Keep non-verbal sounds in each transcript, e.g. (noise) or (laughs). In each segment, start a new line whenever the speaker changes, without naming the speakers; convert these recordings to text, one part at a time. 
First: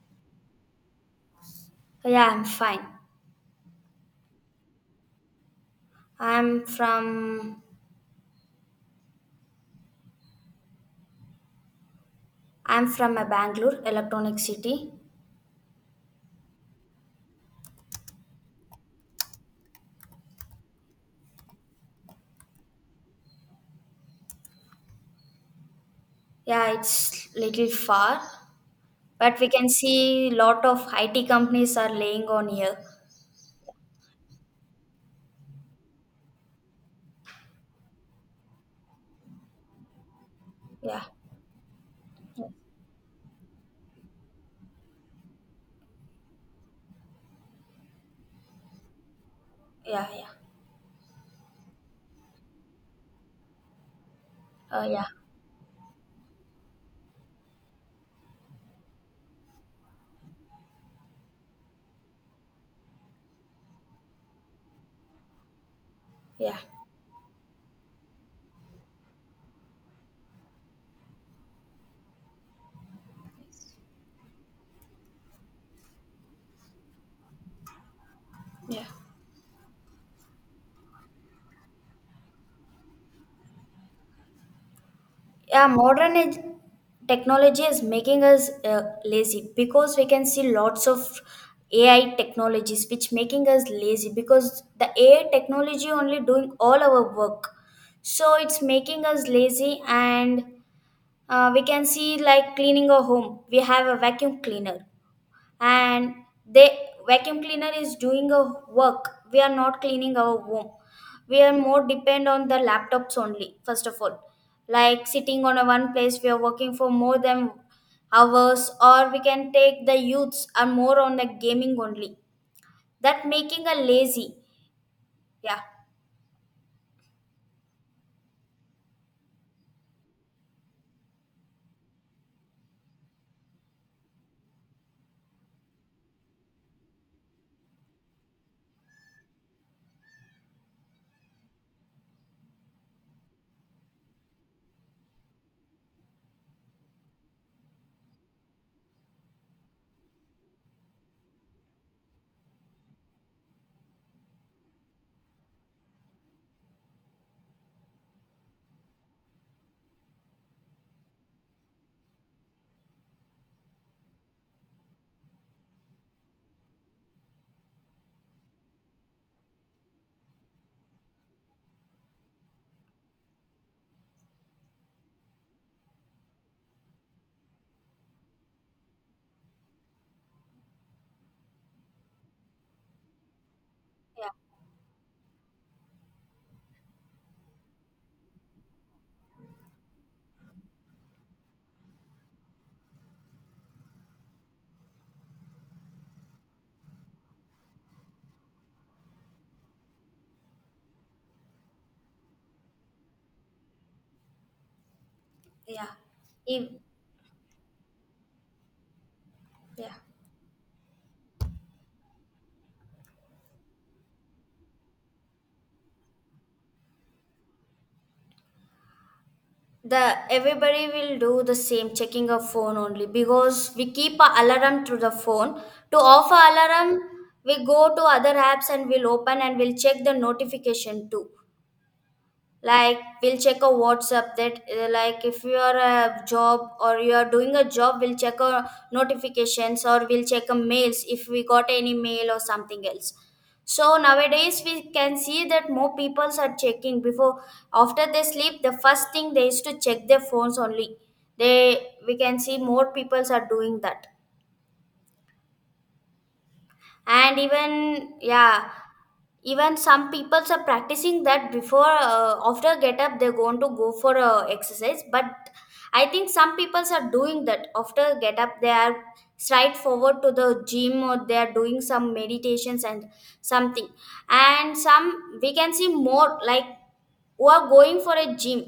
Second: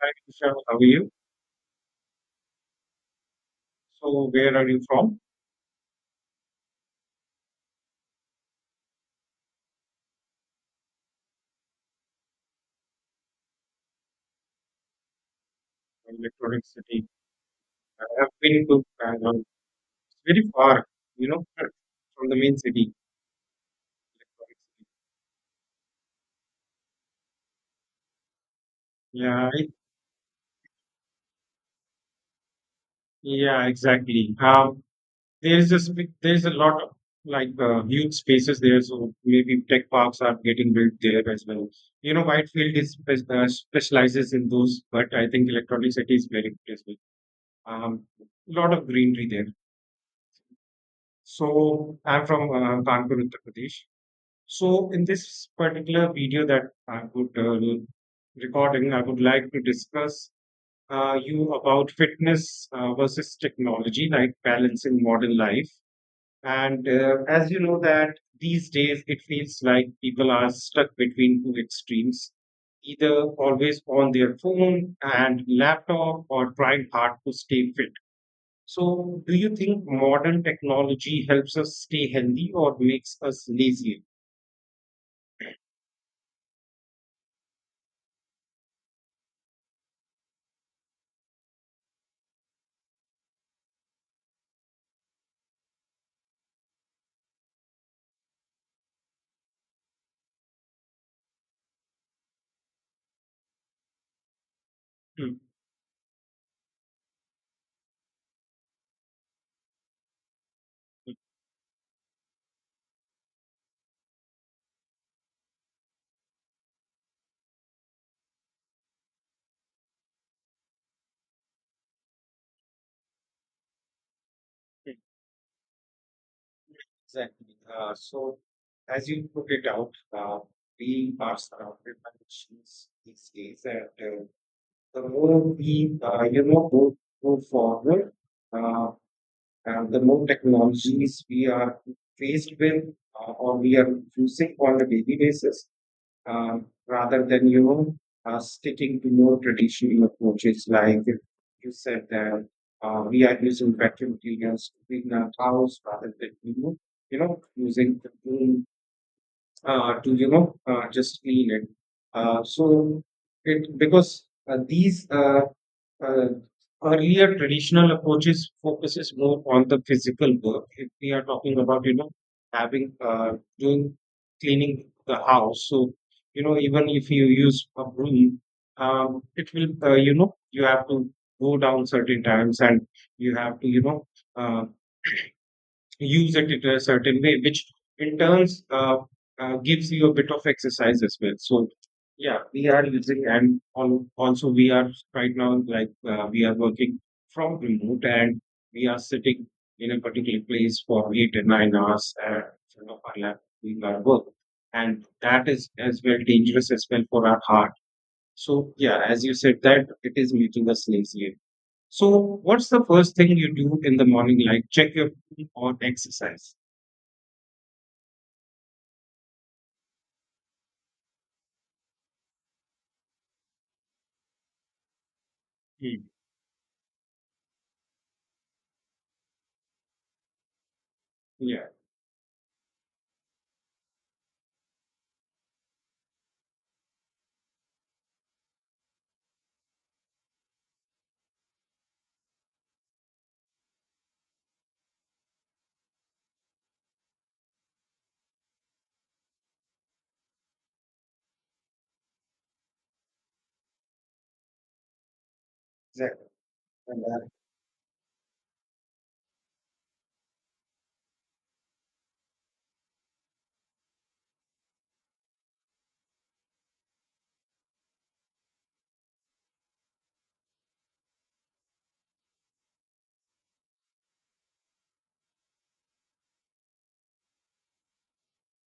Hi, Vishal, how are you?
So, yeah, I'm fine.
So, where are you from?
I'm from I'm from a Bangalore, electronic city.
From Electronic City. I have been to Bangalore. It's very far, you know, from the main city.
Yeah, it's little far,
Electronic City.
but we
Yeah,
can
it,
see lot of IT companies are laying on here.
yeah, exactly. There's a there's a lot of huge spaces there, so maybe tech parks are getting built
Yeah,
there as well. You know, Whitefield specializes in those, but I think Electronic City is very good as well. Um, Lot of greenery there.
yeah, yeah,
So I'm from Kanpur, Uttar Pradesh.
uh,
So in
yeah,
this particular video that I would recording, I would like to discuss you about fitness versus technology, like balance in modern life.
yeah,
And as you know that these days it feels like people are stuck between two extremes, either always on their phone and laptop or trying hard to stay fit.
yeah.
So do you think modern technology helps us stay healthy or makes us lazy?
Yeah. Technology is making us lazy because we can see lots of AI technologies which making us lazy because the AI technology only doing all our work. So it's making us lazy and we can see like cleaning a home. We have a vacuum cleaner
Hmm.
and they vacuum cleaner is doing a work, we are not cleaning our home,
Hmm.
we are more depend on the laptops only. First of all, like sitting on a one place we are working for more than hours, or we can take the youths are more on the gaming only, that making a lazy, yeah.
Exactly. So, as you put it out, uh, we are surrounded by machines these days, and the more we you know, go forward, uh, and the more technologies we are faced with, or we are using on a daily basis, uh, rather than you know sticking to more traditional approaches like you said that we are using vacuum cleaners to clean our house rather than you know using the broom to you know just clean it. So it because these uh, earlier traditional approaches focuses more on the physical work. If we are talking about you know having doing cleaning the house, so you know even if you use a broom, it will you know you have to go down certain times and you have to you know.
yeah
Uh, Use it in a certain way, which in turns gives you a bit of exercise as well. So yeah, we are using and also we are right now like we are working from remote and we are sitting in a particular place for 8 and 9 hours in front of our lap doing our work, and that is
yeah
as well
if,
dangerous as well for our heart. So yeah, as you said that
yeah
it is making us lazy. So what's the first thing you do in the morning, like check your phone or exercise?
The everybody will do the same checking of phone only because we keep a alarm through the phone to
Mm.
off a alarm. We go to other apps and we'll open and we'll check the notification too,
Yeah.
like we'll check a whatsapp that like if you are a job or you are doing a job we'll check our notifications or we'll check a mails if we got any mail or something else. So nowadays we can see that more people are checking before, after they sleep the first thing they used to check their phones only. They We can see more people are doing that.
Exactly. And, uh,
And even yeah, even some people are practicing that before after get up they're going to go for exercise, but I think some people are doing that after get up they are straight forward to the gym or they are doing some meditations and something. And some we can see more like who are going for a gym,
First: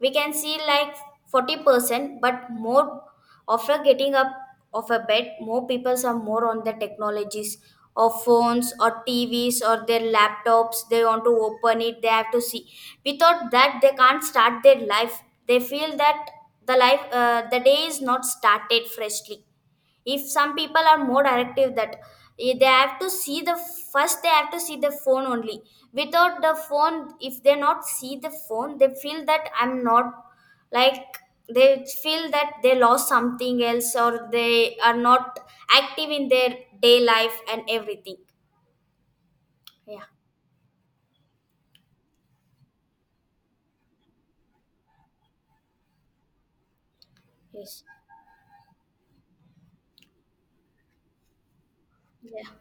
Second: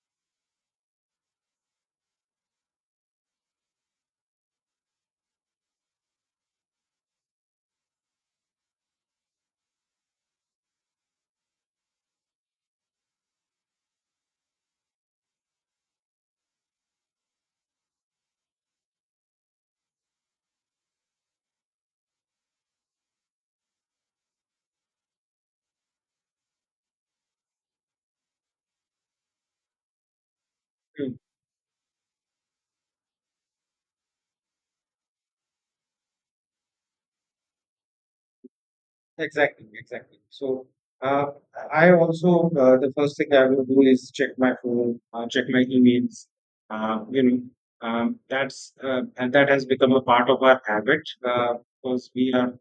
we can see like 40%, but more after getting up of a bed more people are more on the technologies of phones or tvs or their laptops. They want to open it, they have to see. Without that they can't start their life, they feel that the life, the day is not started freshly. If some people are more directive that they have to see the, first they have to see the phone only. Without the phone, if they not see the phone, they feel that I'm not like,
mm,
they feel that they lost something else or they are not active in their day life and everything,
exactly.
yeah.
Exactly. So uh, I also the first thing I will do is check my phone, check my emails. You know,
yes
that's and that has become a part of our habit because we
yeah
are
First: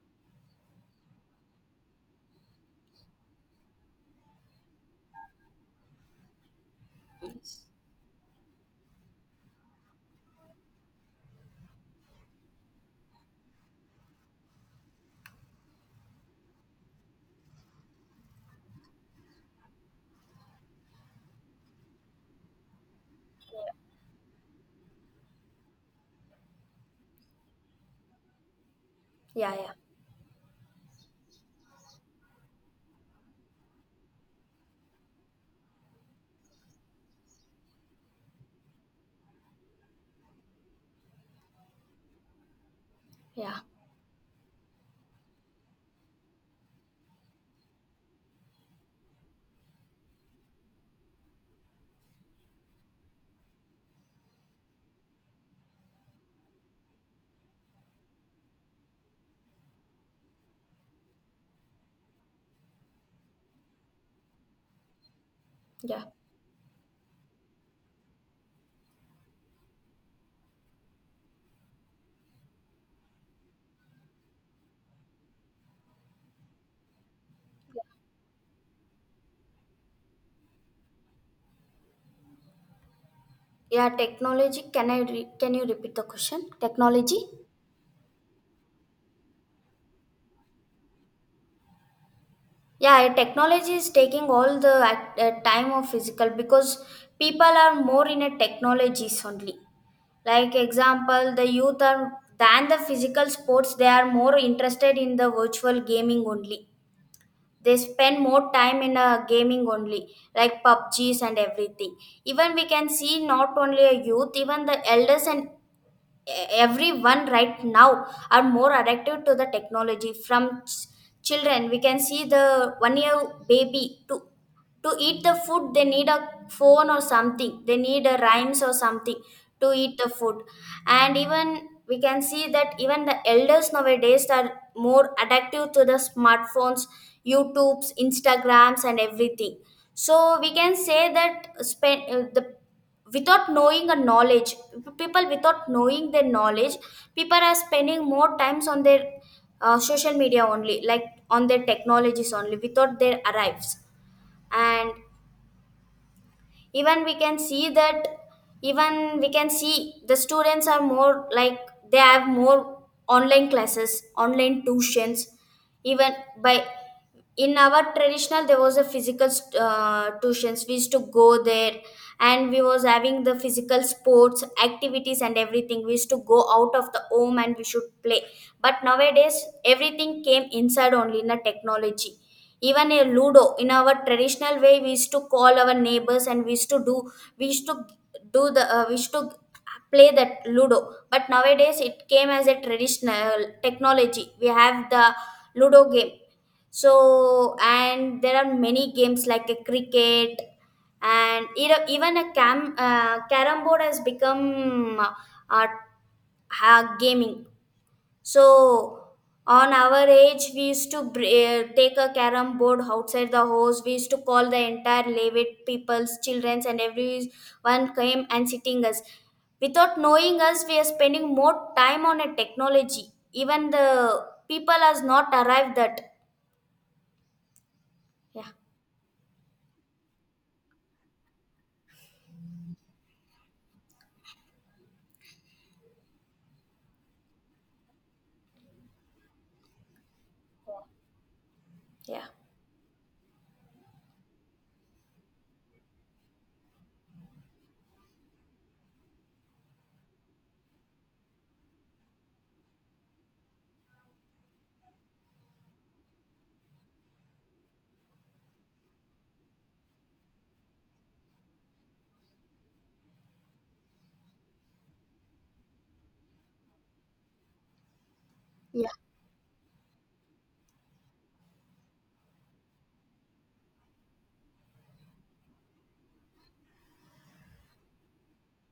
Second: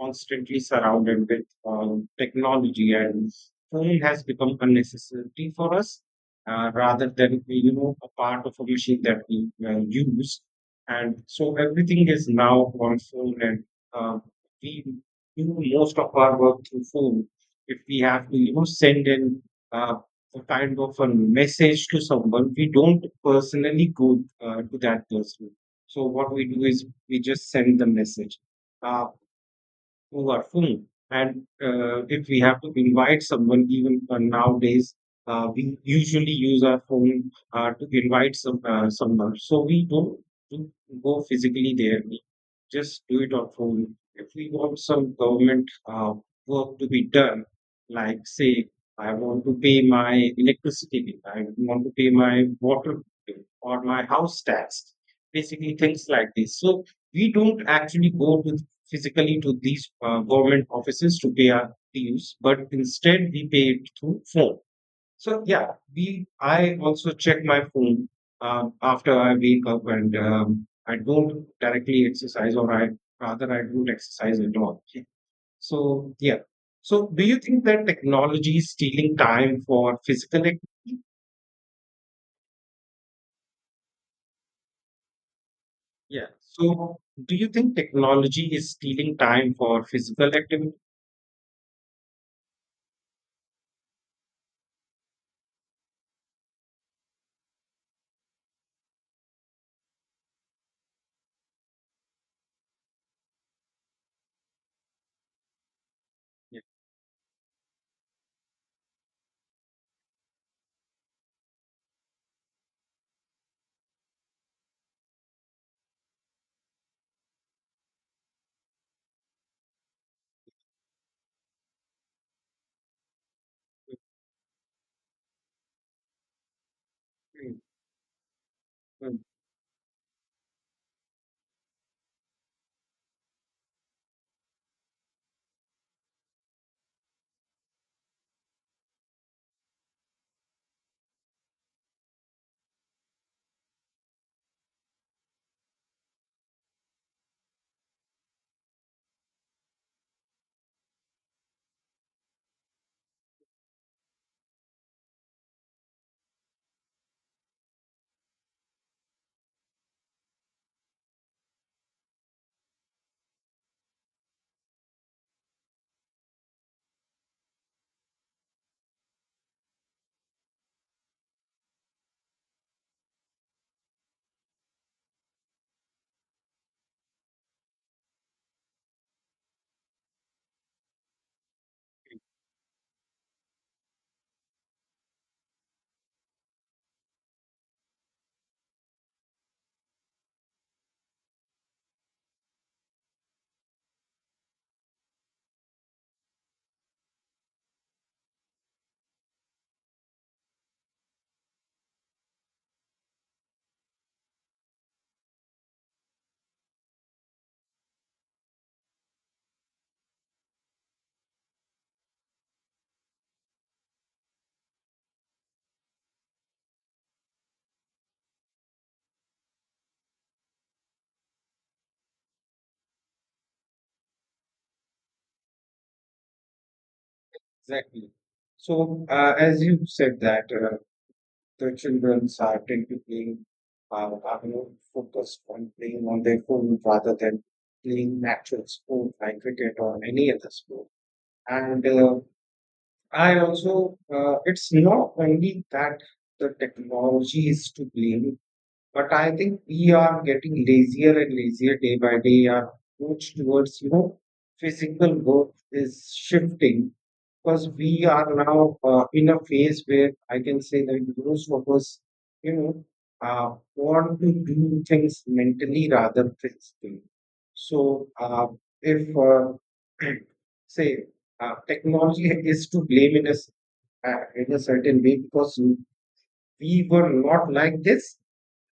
constantly surrounded with technology and phone has become a necessity for us rather than you know a part of a machine that we use, and so everything is now on phone and uh, we do most of our work through phone. If we have to you know send in uh, a kind of a message to someone, we don't personally go to that person, so what we do is we just send the message. Uh,
yeah yeah
who are film. And if we have to invite someone, even nowadays, we usually use our phone to invite someone. So we don't do go physically there. We just do it on
yeah
phone. If we want some government work to be done, like say I want to pay my electricity bill, I want to pay my water bill or my house tax, basically things like this. So we don't actually go to physically to these government offices to pay our dues, but instead we pay it through phone. So yeah,
yeah
we I also check my phone after I wake up, and I don't directly exercise, or I rather I don't exercise at all. So yeah. So do you think that technology is stealing time for physical activity?
yeah Technology can you repeat the
Yeah.
question,
So
technology?
do you think technology is stealing time for physical activity?
Yeah, technology is taking all the time of physical because people are more in a technologies only, like example the youth are than the physical sports, they are more interested in the virtual gaming
Yeah.
only. They spend more time in a gaming only, like pubgs and everything. Even we can see not only a youth, even the elders and everyone right now are more addicted to the technology. Children, we can see the 1 year baby to eat the food they need a phone or
Mm.
something, they need a rhymes or something
Mm.
to eat the food. And even we can see that even the elders nowadays are more addictive to the smartphones, youtubes, instagrams and everything. So we can say that spend, the without knowing a knowledge, people without knowing their knowledge, people are spending more times on their social media only, like on their technologies only without their arrives. And even we can see that, even we can see the students are more like, they have more online classes, online tuitions. Even by, in our traditional there was a physical tuitions we used to go there, and we was having the physical sports activities and everything, we used to go out of the home and we should play. But nowadays everything came inside only in the technology. Even a ludo, in our traditional way we used to call our neighbors and we used to do we used to do the we used to play that ludo. But nowadays it came as a traditional technology, we have the ludo game. So, and there are many games like a cricket, and e- even a cam carom board has become uh, gaming. So on our age, we used to take a carom board outside the house. We used to call the entire Levit people's childrens, and everyone came and sitting us. Without knowing us, we are spending more time on a technology. Even the people has not arrived that.
Exactly.
Yeah,
So, as you said that the children are typically are more focused on playing on their phone rather than playing natural sport like cricket or any other sport. And I also, it's not only that the technology is to blame, but I think we are getting lazier and lazier day by day. Our approach towards, you know, physical work is shifting because we are now in a phase where I can say that most of us, you know, want to do things mentally rather physically. So,
yeah.
if (clears throat) say technology (laughs) is to blame in a certain way because we were not like this.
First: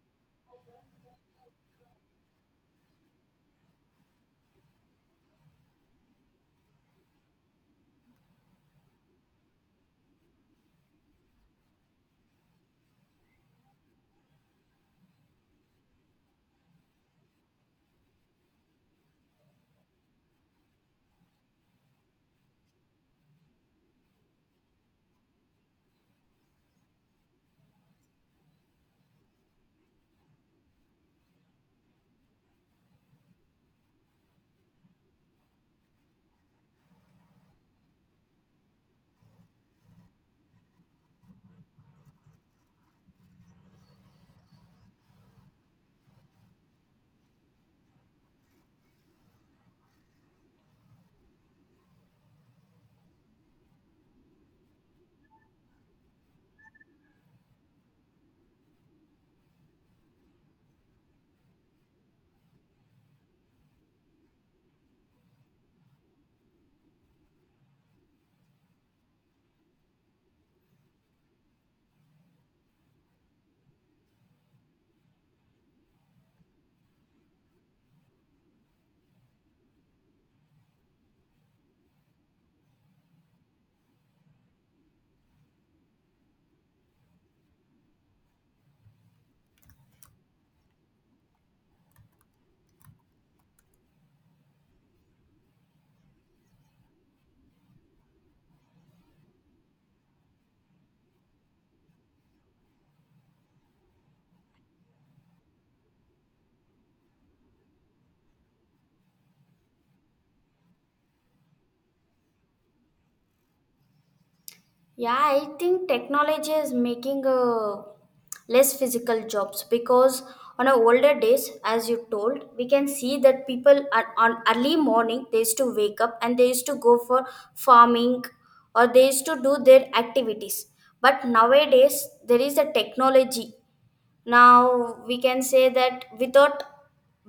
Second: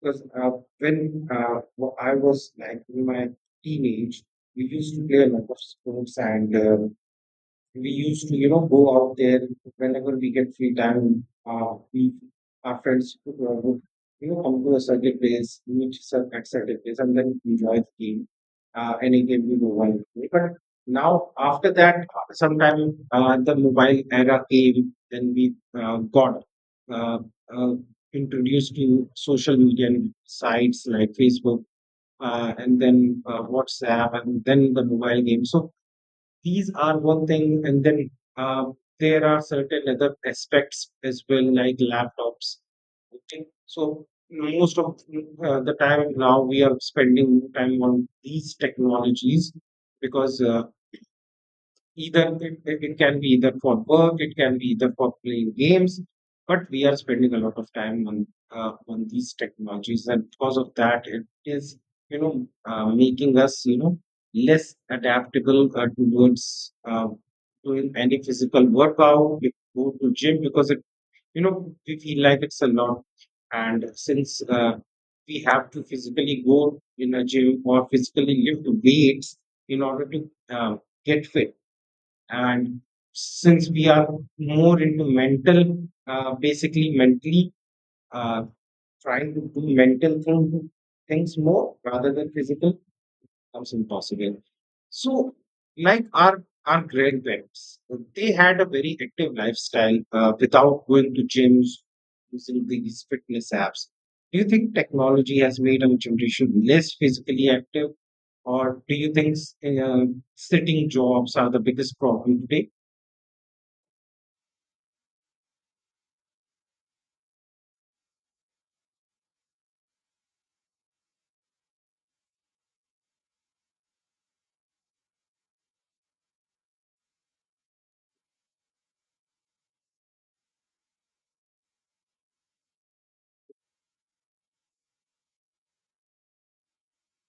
Because when I was like in my teenage, we used to play a lot of sports and we used to you know go out there whenever we get free time. We our friends would you know come to a certain place at certain place and then enjoy the game, any game we would want to play. But now after that sometime the mobile era came, then we got uh, uh, introduced to social media and sites like Facebook and then WhatsApp and then the mobile game. So these are one thing, and then uh, there are certain other aspects as well, like laptops. Okay, so most of the time now we are spending time on these technologies because either it can be either for work, it can be either for playing games, but we are spending a lot of time on these technologies, and because of that, it is you know making us you know less adaptable towards doing any physical workout. We go to gym because it you know we feel like it's a lot, and since we have to physically go in a gym or physically lift weights in order to get fit. And since we are more into mental basically mentally uh, trying to do things more rather than physical becomes impossible. So like our grandparents, they had a very active lifestyle without going to gyms using these fitness apps. Do you think technology has made our generation less physically active, or do you think uh, sitting jobs are the biggest problem today?
Yeah, I think technology is making less physical jobs because on our older days, as you told, we can see that people are on early morning they used to wake up and they used to go for farming, or they used to do their activities. But nowadays there is a technology, now we can say that without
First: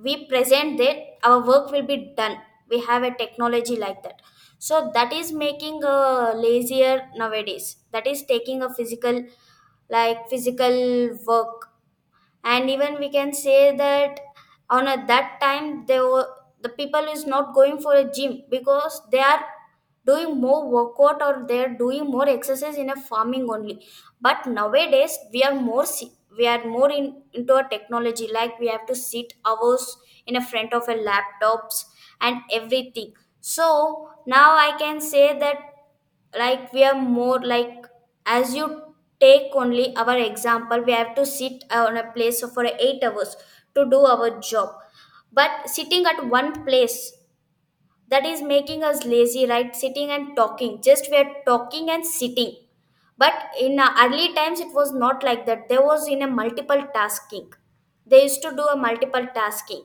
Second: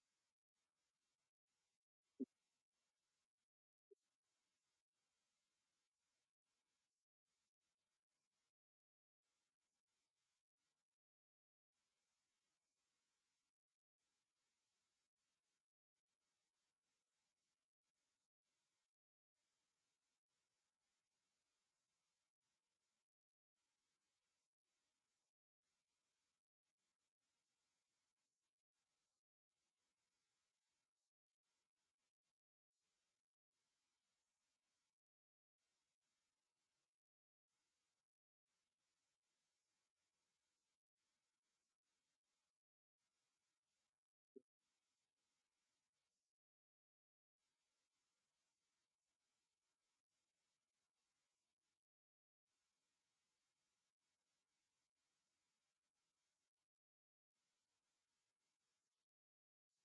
we present it our work will be done, we have a technology like that. So that is making lazier nowadays, that is taking a physical, like physical work. And even we can say that on a, that time they were, the people is not going for a gym because they are doing more workout or they are doing more exercise in a farming only. But nowadays we are more we are more into a technology, like we have to sit hours in a front of a laptops and everything. So now I can say that, like we are more like, as you take only our example, we have to sit on a place for 8 hours to do our job. But sitting at one place, that is making us lazy, right? Sitting and talking, just we are talking and sitting. But in early times it was not like that, there was in a multiple tasking, they used to do a multiple tasking.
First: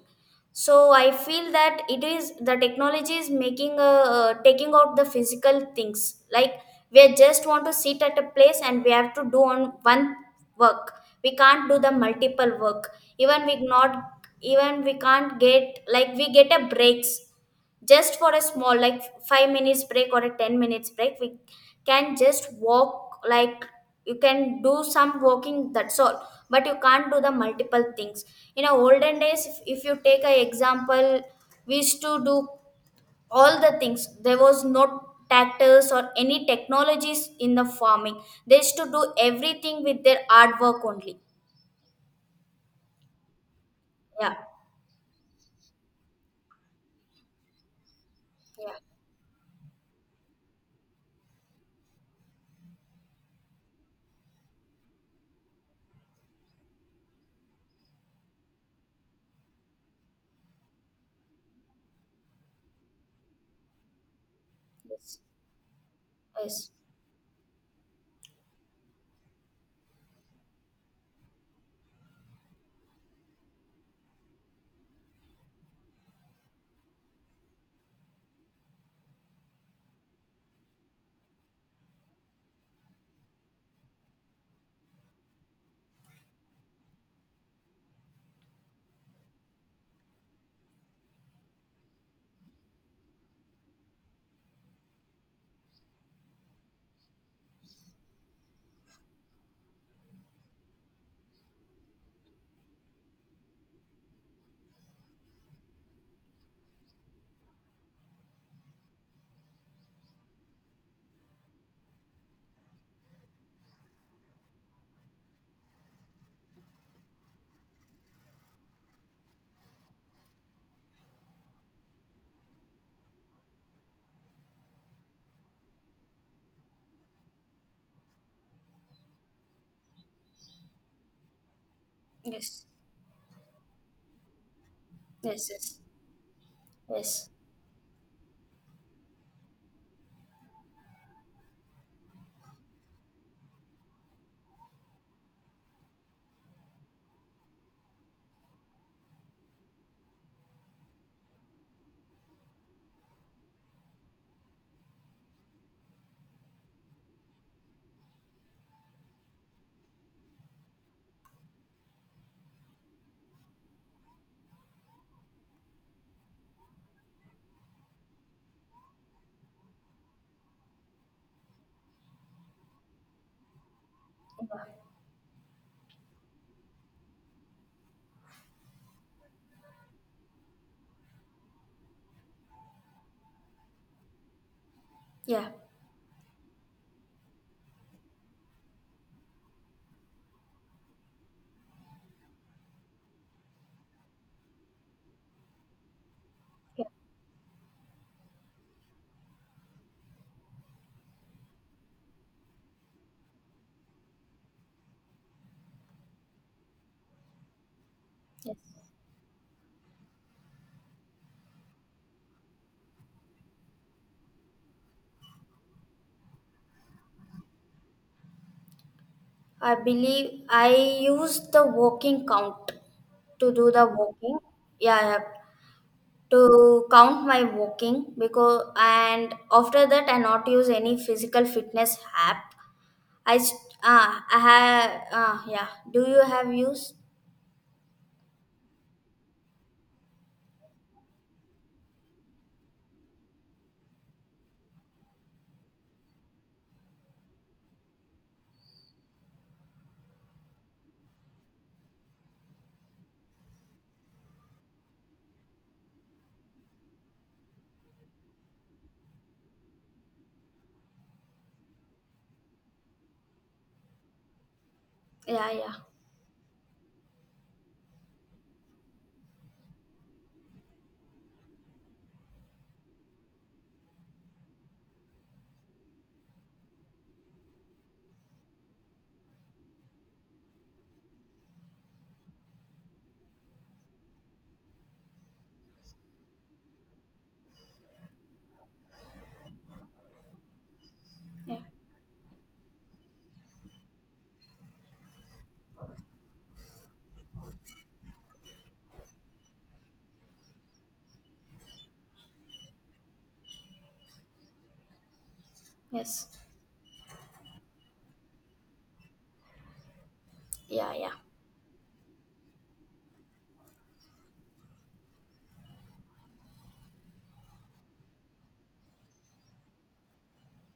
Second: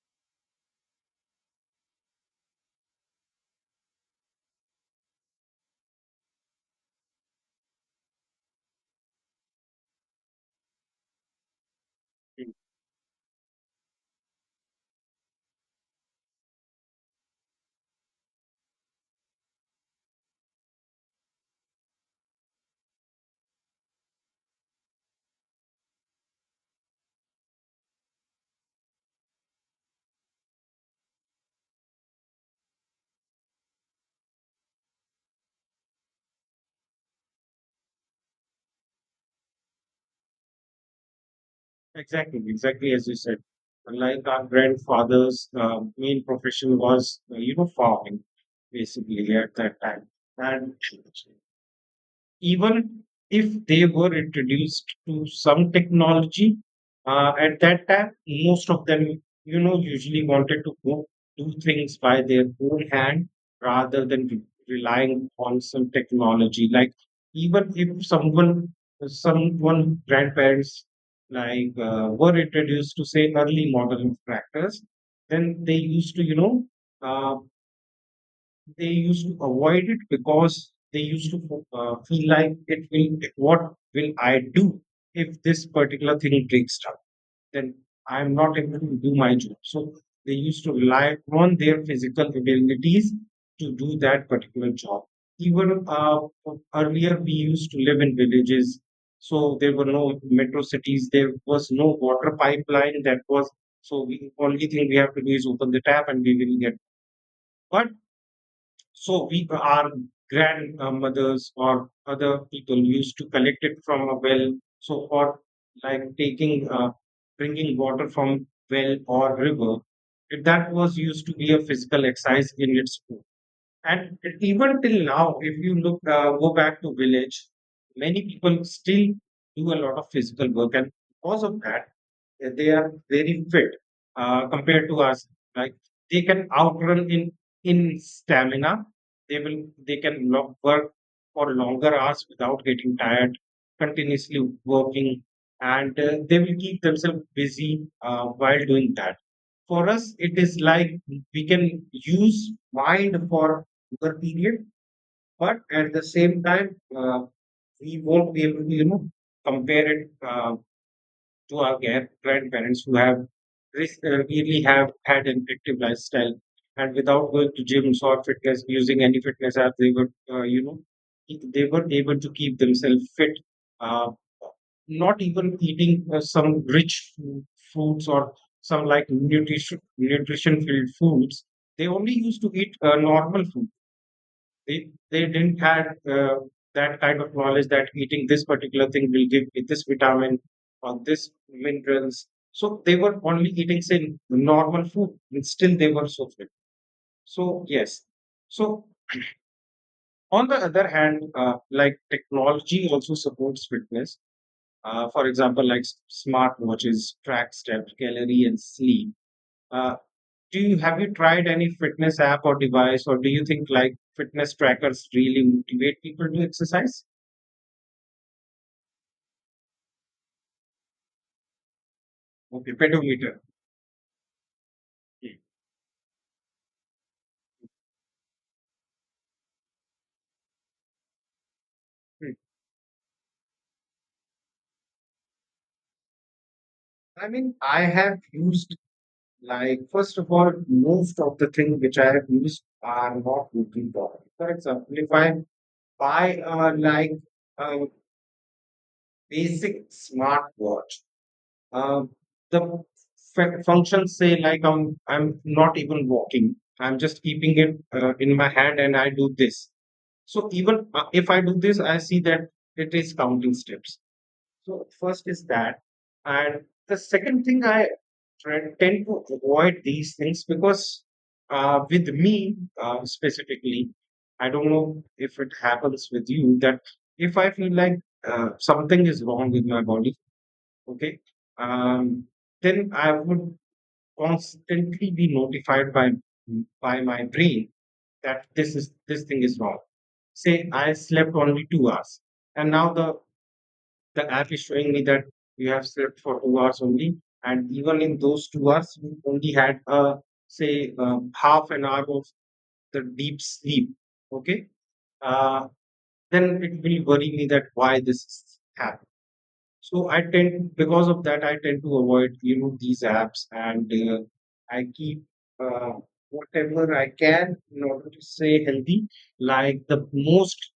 So I feel that it is the technology is making taking out the physical things, like we just want to sit at a place and we have to do on one work, we can't do the multiple work. Even we not, even we can't get, like we get a breaks just for a small like 5 minutes break or a 10 minutes break, we can just walk, like you can do some walking, that's all. But you can't do the multiple things. In our olden days, if you take an example, we used to do all the things, there was no tractors or any technologies in the farming, they used to do everything with their hard work only.
Exactly, exactly as you said. Like
Yeah,
our grandfather's main profession was, you know, farming,
yeah.
basically at that time. And even if they were introduced to some technology at that time, most of them, you know, usually wanted to go do things by their own hand rather than
yes
relying on some technology.
yes
Like even if someone, someone grandparents like were introduced to say early modern tractors, then they used to, you know. Uh, they used to avoid it because they used to feel like it will what will I do if this particular thing breaks down, then I'm not able to do my job. So they used to rely on their physical abilities to do that particular job. Even earlier we used to live in villages, so there were no metro cities, there was no water pipeline that was. So we only thing we have to do is open the tap and we will get. But so we our grandmothers or other people used to collect it from a well. So for like taking bringing water from well or river, that was used to be a physical exercise in its own. And even till now, if you look go back to village, many people still do a lot of physical work, and because of that
yes
they are very fit compared to us.
yes
Like
yes
they can outrun
yes
in stamina. They can work for longer hours without getting tired, continuously working, and they will keep themselves busy while doing that. For us, it is like we can use mind for longer period, but at the same time, we won't be able to you know compare it. Uh, to our grandparents who have really have had an active lifestyle, and without going to gyms or fitness using any fitness app they were you know they were able to keep themselves fit, uh, not even eating some rich foods or some like nutrition filled foods. They only used to eat normal food. They
yeah
didn't had uh, that kind of knowledge that eating this particular thing will give me this vitamin or this minerals. So they were only eating say normal food, and still they were so fit.
yeah
So yes. So on the other hand, like technology also supports fitness. For example, like smart watches track steps, calorie, and
Yes.
sleep. Uh, do you have you tried any fitness app or device, or do you think like fitness trackers really motivate people to exercise?
I believe I use the walking count
Okay, pedometer.
to do the walking. Yeah, I have
Okay.
to count my walking because, and after that I not use any physical fitness
Hmm.
app. I st- ah I have ah yeah. Do you have used?
I mean, I have used like first of all, most of the things which I have used are not looking for. For example, if I buy a like a basic smartwatch, uh, the functions say like I'm not even walking. I'm just keeping it in my hand and I do this. So even if I do this, I see that it is counting steps. So first is
Yeah, yeah,
that, and the second thing I tend to avoid these things because with me specifically, I don't know if it happens with you that if I feel like something is wrong with my body, okay, um, then I would constantly be notified by my brain that this thing is wrong. Say I slept
yeah.
only 2 hours, and now the app is showing me that you have slept for 2 hours only, and even in those 2 hours you only had say half an hour of the deep sleep, okay. uh,
Yes.
then it will worry me that why this is happening. So I tend,
Yeah,
because
yeah.
of that, I tend to avoid, you know, these apps, and I keep uh, whatever I can in order to stay healthy. Like the most,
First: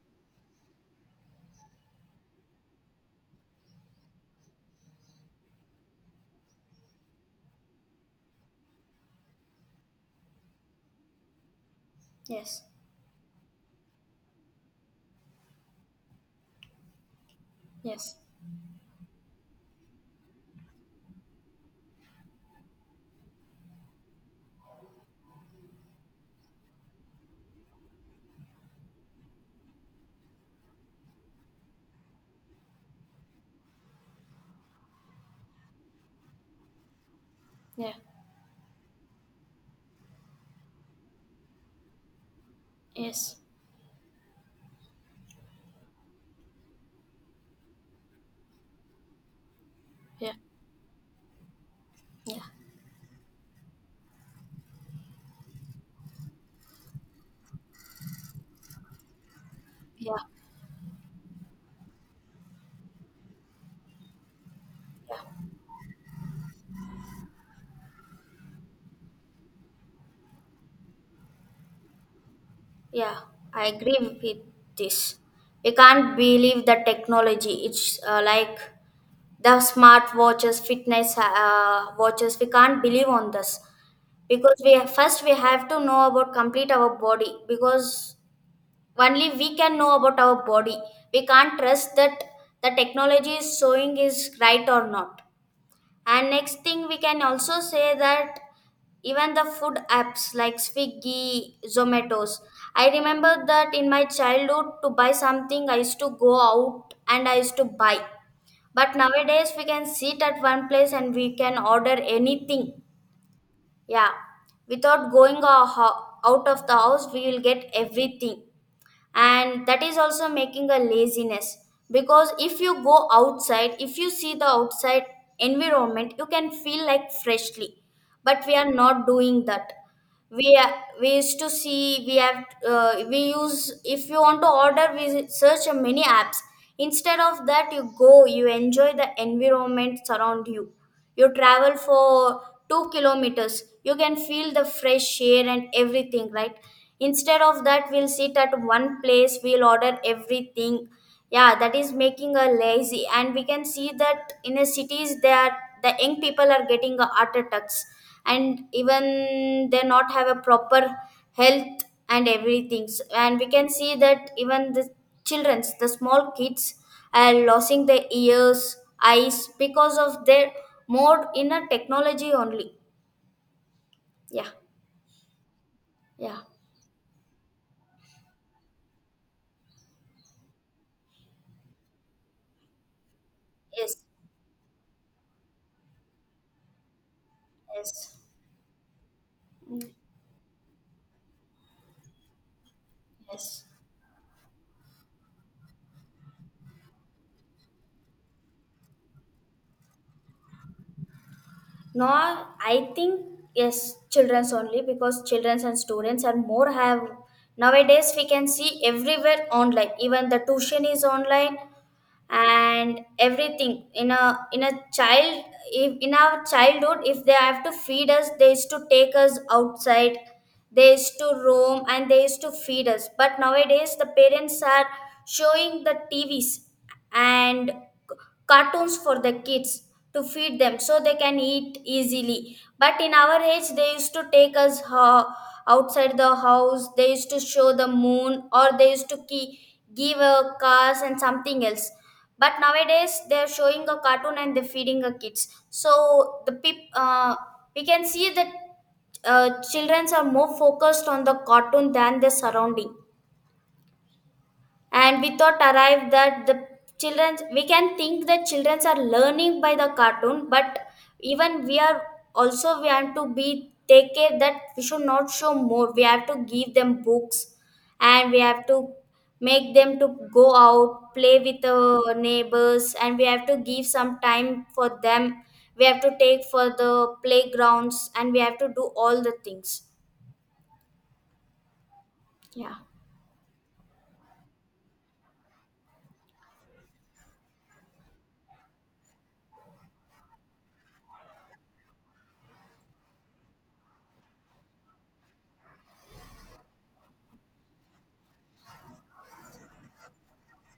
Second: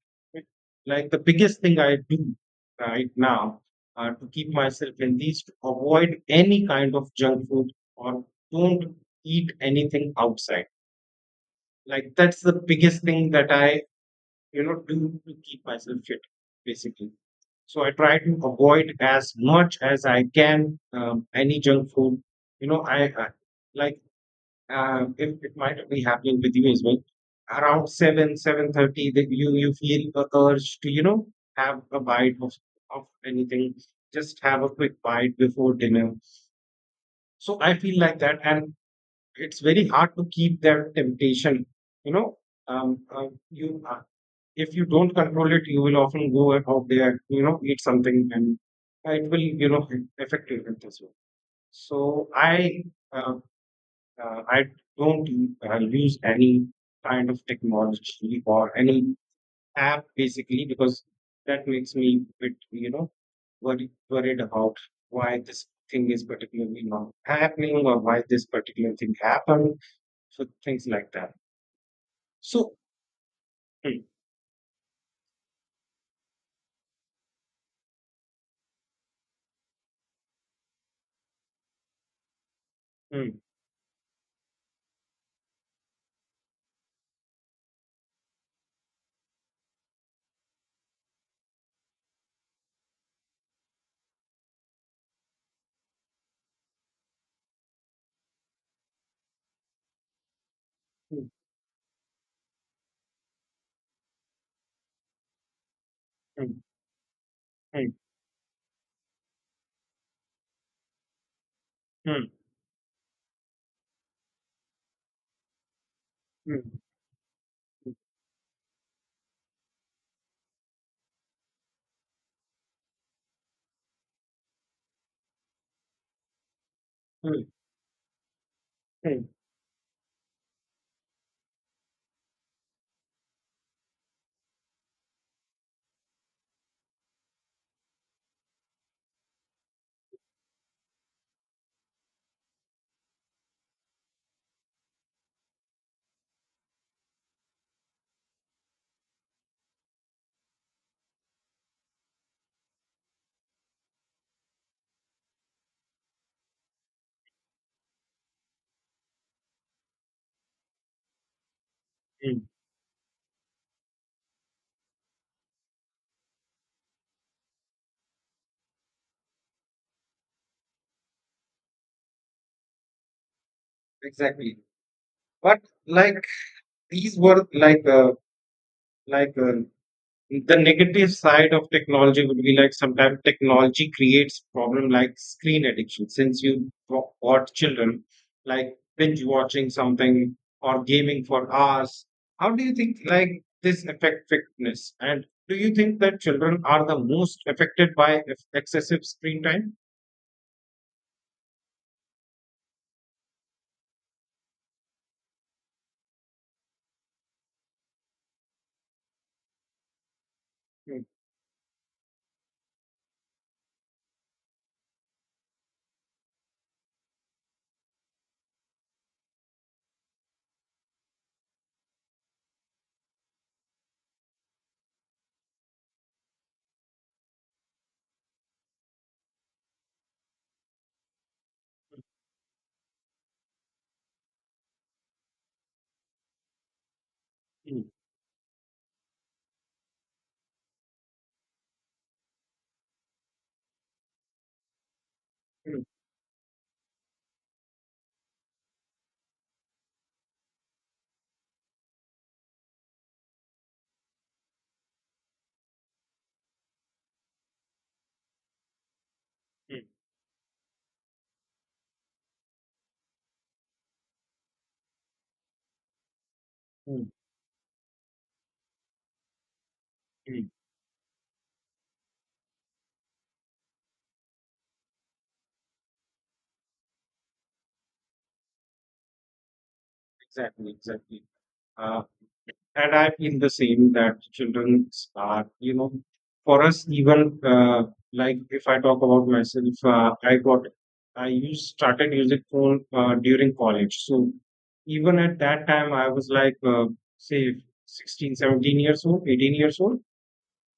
like the biggest thing I do right now to keep myself healthy is to avoid any kind of junk food, or don't eat anything outside. Like that's the
Yes.
biggest thing that I, you know, do to keep myself fit, basically. So I
Yes.
try to avoid as much as I can any junk food. You know, I like, if it might be happening with you as well. Around seven, 7:30, that you feel a urge to have a bite of anything. Just have a quick bite before dinner. So I
Yeah.
feel like that, and it's very hard to keep that temptation. You know,
Yes.
you If you don't control it, you will often go out there, you know, eat something, and it will, you know,
Yeah.
affect your health as well. So
Yeah.
uh, I don't use any kind of technology or any app
Yeah.
basically because that makes me a bit, you know, worried about why
Yeah.
this thing is particularly not happening, or why this particular thing happened. So things like that. So.
Yeah, I agree
Mm,
with this. We can't believe the technology. It's like the smart watches, fitness watches. We can't believe on
mm,
this because we first we have to know about complete our body because only we can know about our body. We can't trust that the technology is showing is right or not. And next thing we can also say that even the food apps like
mm,
Swiggy, Zomatos. I remember that in my childhood, to buy something, I used to go
mm,
out and I used to
mm,
buy. But nowadays, we can sit at one place and we can order
mm,
anything. Yeah, without going a out of the
mm,
house, we will get everything. And that is also making a laziness, because if you go outside, if you see the outside environment, you can feel like
mm.
freshly. But we are not
Mm,
doing that, we used to see we have we use, if you want to order we search many apps, instead of that you go, you enjoy the environment surround you, you travel for 2 kilometers, you can feel the fresh air and everything, right? Instead of that we'll sit at one place, we'll order everything. Yeah, that is making a lazy, and we can see that in the cities that the young people are getting a heart attacks, and even they not have a proper health and
mm,
everything. And we can see that even the childrens, the small kids are losing their ears, eyes because of their more inner technology only. Yeah,
exactly. But like
yeah.
these were like, like uh, the negative side of technology would be like sometimes technology
Yes,
creates problem like screen addiction since you bought children
yes.
like binge watching
Mm,
something or gaming for hours. How do you think like
yes.
this affect fitness? And do you think that children are the most affected by excessive screen time?
No, I think yes, children's only because childrens and students are more have, nowadays we can see everywhere online. Even the tuition is
Mm,
online and everything in a child if, in our childhood if they have to feed us they used to take us outside. They used to roam and they used to feed us, but nowadays the parents are showing the tvs and cartoons for the kids to feed them so they can eat easily. But in our age they used to take us outside the house. They used to show
mm,
the moon or they used to give a cars and something else, but nowadays they are showing a cartoon and they're feeding the kids
mm, mm,
so the we can see that children are more focused on the cartoon than the surrounding. And we thought arrived that the children, we can think that children are learning by
mm,
the cartoon. But even we are also, we have to be take care that we should not show more. We have to give them
mm,
books and we have to make them to go
mm.
out play with the neighbors, and we have to give some time for them. We have to take for the playgrounds and we have to do all the things.
Exactly, exactly.
Yeah,
And I feel the same that children are, you know, for us, even, like if I talk about myself, I used, started using phone during college. So even at that time, I was like, say, 16, 17 years old, 18 years old.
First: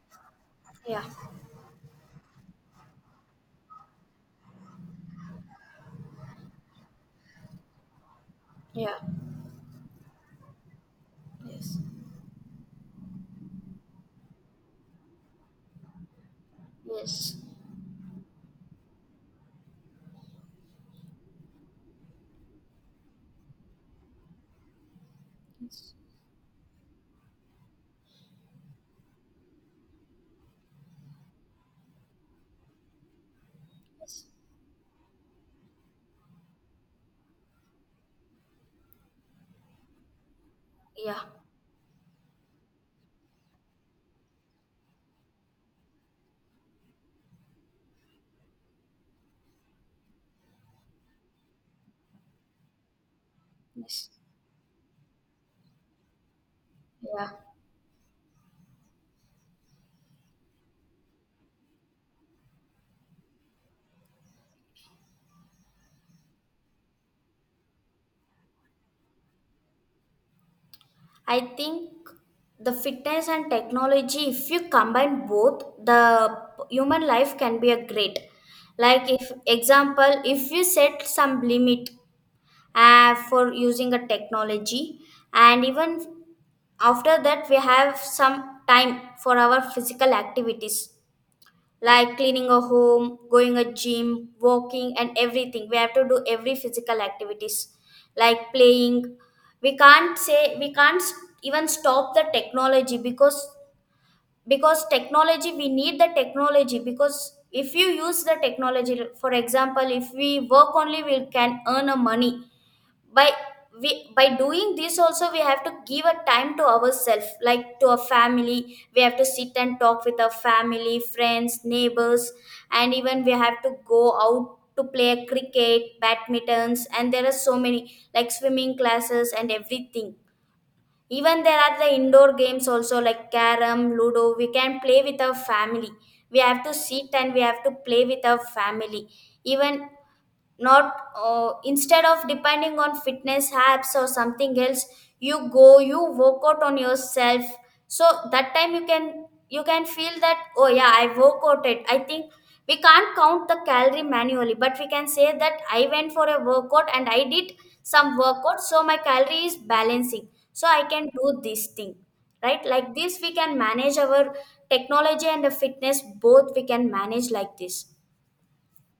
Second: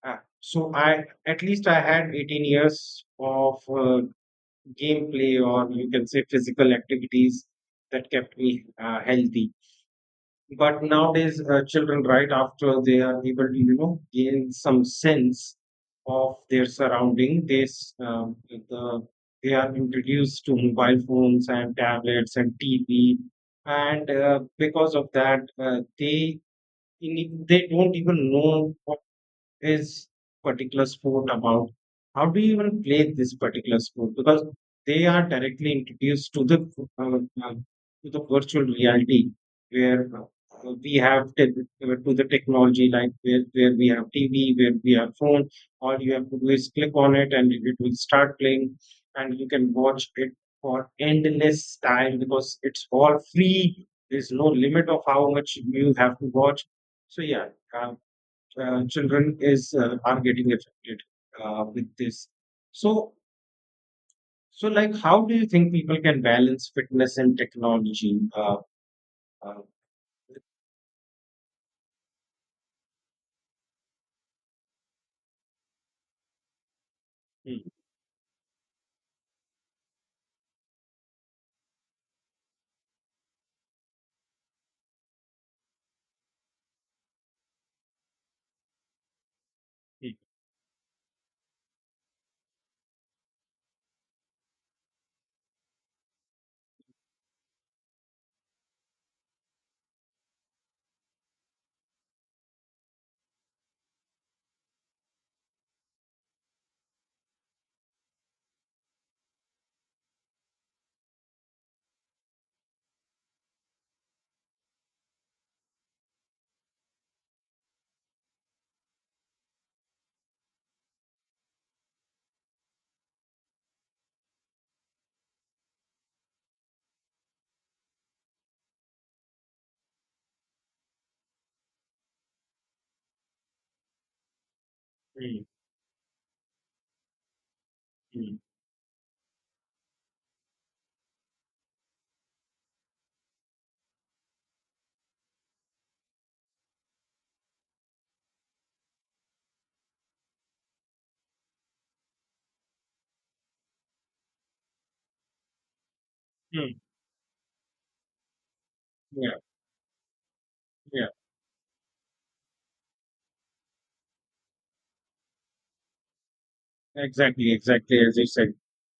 So
yeah,
I, at least I had 18 years of gameplay, or you can say physical activities that kept me
yeah,
healthy. But nowadays, children, right after they are able to, you know, gain some sense of their surrounding, they they are introduced to mobile phones and tablets and TV, and because of that, they they don't even know is particular sport about? How do you even play this particular sport? Because they are directly introduced uh, uh, to the virtual reality, where
yeah,
to the technology like where we have TV, where we have phone. All you have to do is click on it and it will start playing, and you can watch it for endless time because it's all free. There's no limit of how much you have to watch. So
yeah.
yeah, children is are getting affected with this. So, so like, how do you think people can balance fitness and technology? Uh,
I think the fitness and technology, if you combine both, the human life can
mm,
be a great. Like if example, if you set some limit for using a technology, and even after that we have some time for our physical
mm,
activities like cleaning a home, going a gym, walking, and everything. We have to do every physical activities, like playing. We can't say we can't s- Even stop the technology because technology, we need the technology. Because if you use the technology, for example, if we work only we can earn a money by, we by doing this also, we have to give a time to ourselves, like to a family. We have to sit and talk with our family, friends, neighbors, and even we have to go out to play cricket, badmintons, and there are so many like swimming classes and everything. Even there are the indoor games also like carom, ludo, we can play with our
mm,
family. We have to sit and we have to play with our
mm,
family. Even, not instead of depending on fitness apps or something else, you go, you work out on yourself. So that time you can feel that oh yeah, I work out it. I think we can't count the calorie manually, but we can say that I went for a
mm.
workout and I did some workout, so my
Yeah,
calorie is balancing. So I can
yeah,
do this thing, right? Like this, we can manage our technology and the fitness both. We can manage
exactly,
like this.
exactly as you said.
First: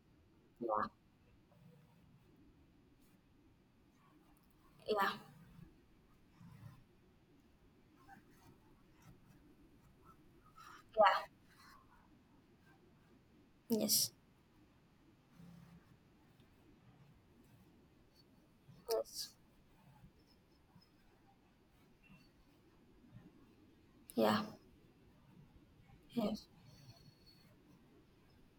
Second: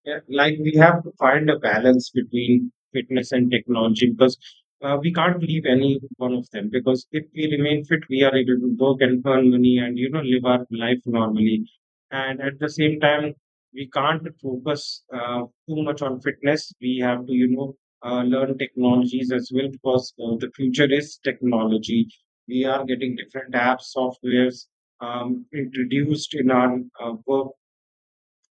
Yeah, like we
Yeah,
have to find a balance between fitness and technology because
yeah.
we can't leave any one of them, because if we remain fit we are able to work and earn money and you know live our life normally. And at the same time, we can't focus too much on fitness. We have to, you know, learn technologies as well, because the future is technology. We are getting different apps, softwares introduced in our work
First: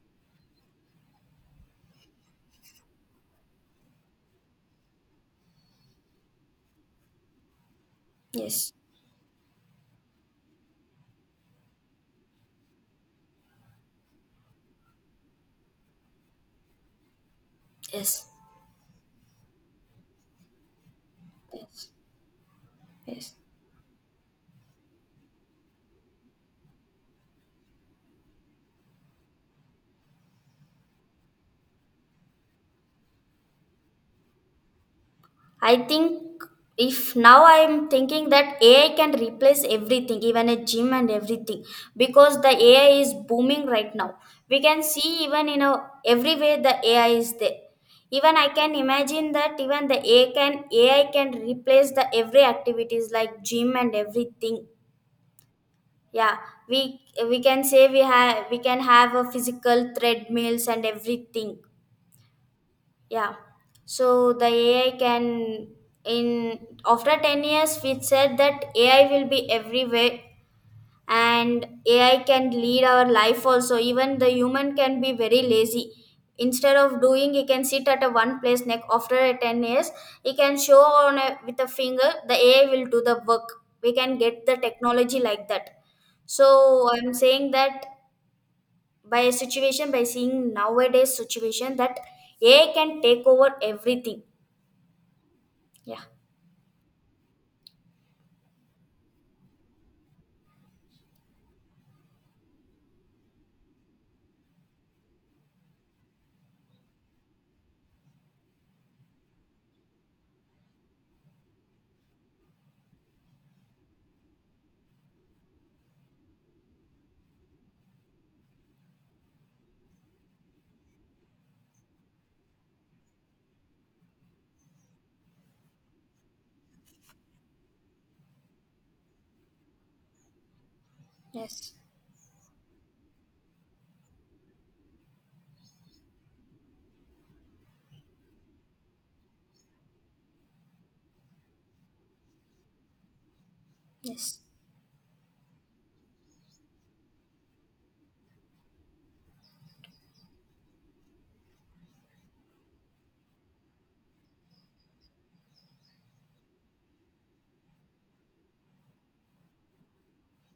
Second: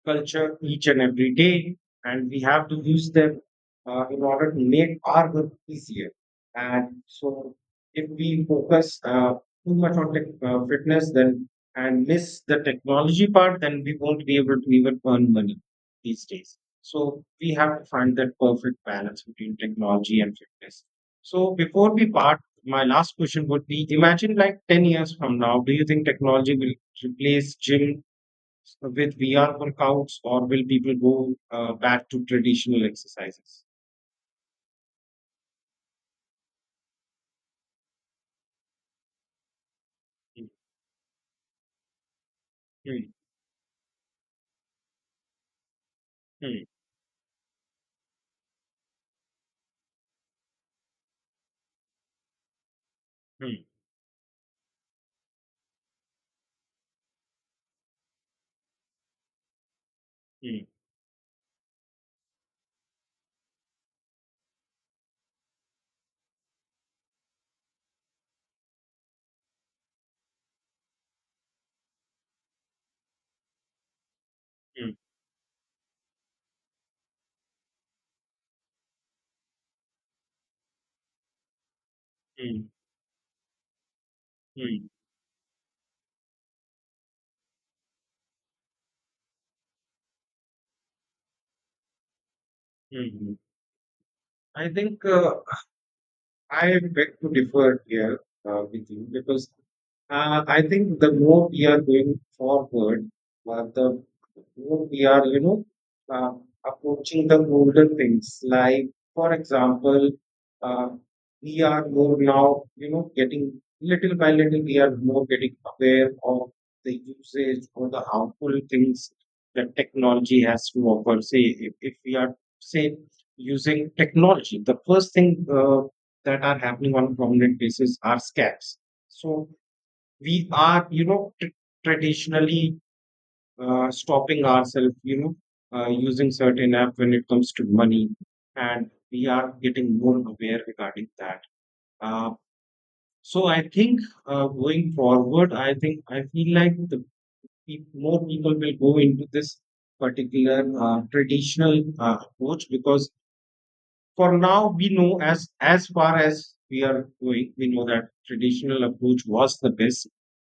culture each and every day, and we have to use them in order to make our work easier. And so, if we focus too much on fitness, then and miss the technology part, then we won't be able to even earn money these days. So we have to find that perfect balance between technology and fitness. So before we part, my last question would be: imagine like 10 years from now, do you think technology will replace gym so with VR workouts, or will people go back to traditional exercises?
I think if now I am thinking that AI can replace everything, even
Mm,
a gym and everything, because the AI
mm,
is booming right now. We can see even in a everywhere
mm,
the AI is there. Even I can imagine that even the AI can replace the every activities like gym and everything. Yeah, we we can say we have we can have a physical treadmills
mm,
and everything. Yeah. So the AI can, in after 10 years we said that AI will be everywhere, and AI can lead our life also. Even the human
mm,
can be very lazy. Instead of doing, he can sit at a one place neck after a 10 years, he can show on a, with a finger the
mm,
AI will do the work. We can get the
mm,
technology like that. So I'm saying that by a situation, by seeing nowadays situation, that AI
mm,
can take
mm.
over everything.
I think,
Yeah.
I beg to differ here with you, because I think the more we are going forward, the more we are, you know, uh, approaching the golden things. Like, for example, uh, we are more now, you know, getting little by little, we are more getting aware of the usage or the harmful things that technology has to offer. Say, if we are, say, using technology. The first thing that are happening on a prominent basis are scams. So we are, you know, traditionally stopping ourselves, you know, using certain app when it comes to money, and we are getting more aware regarding that. Uh, so I think, going forward, I think I feel like the more people will go into this particular traditional approach, because for now we know, as far as we are going, we know that traditional approach was the best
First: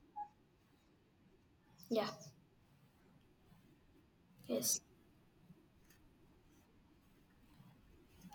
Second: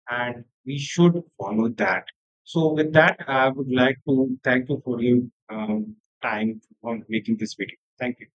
and we should follow that. So with that, I would like to thank you for your um, time on making this video. Thank you.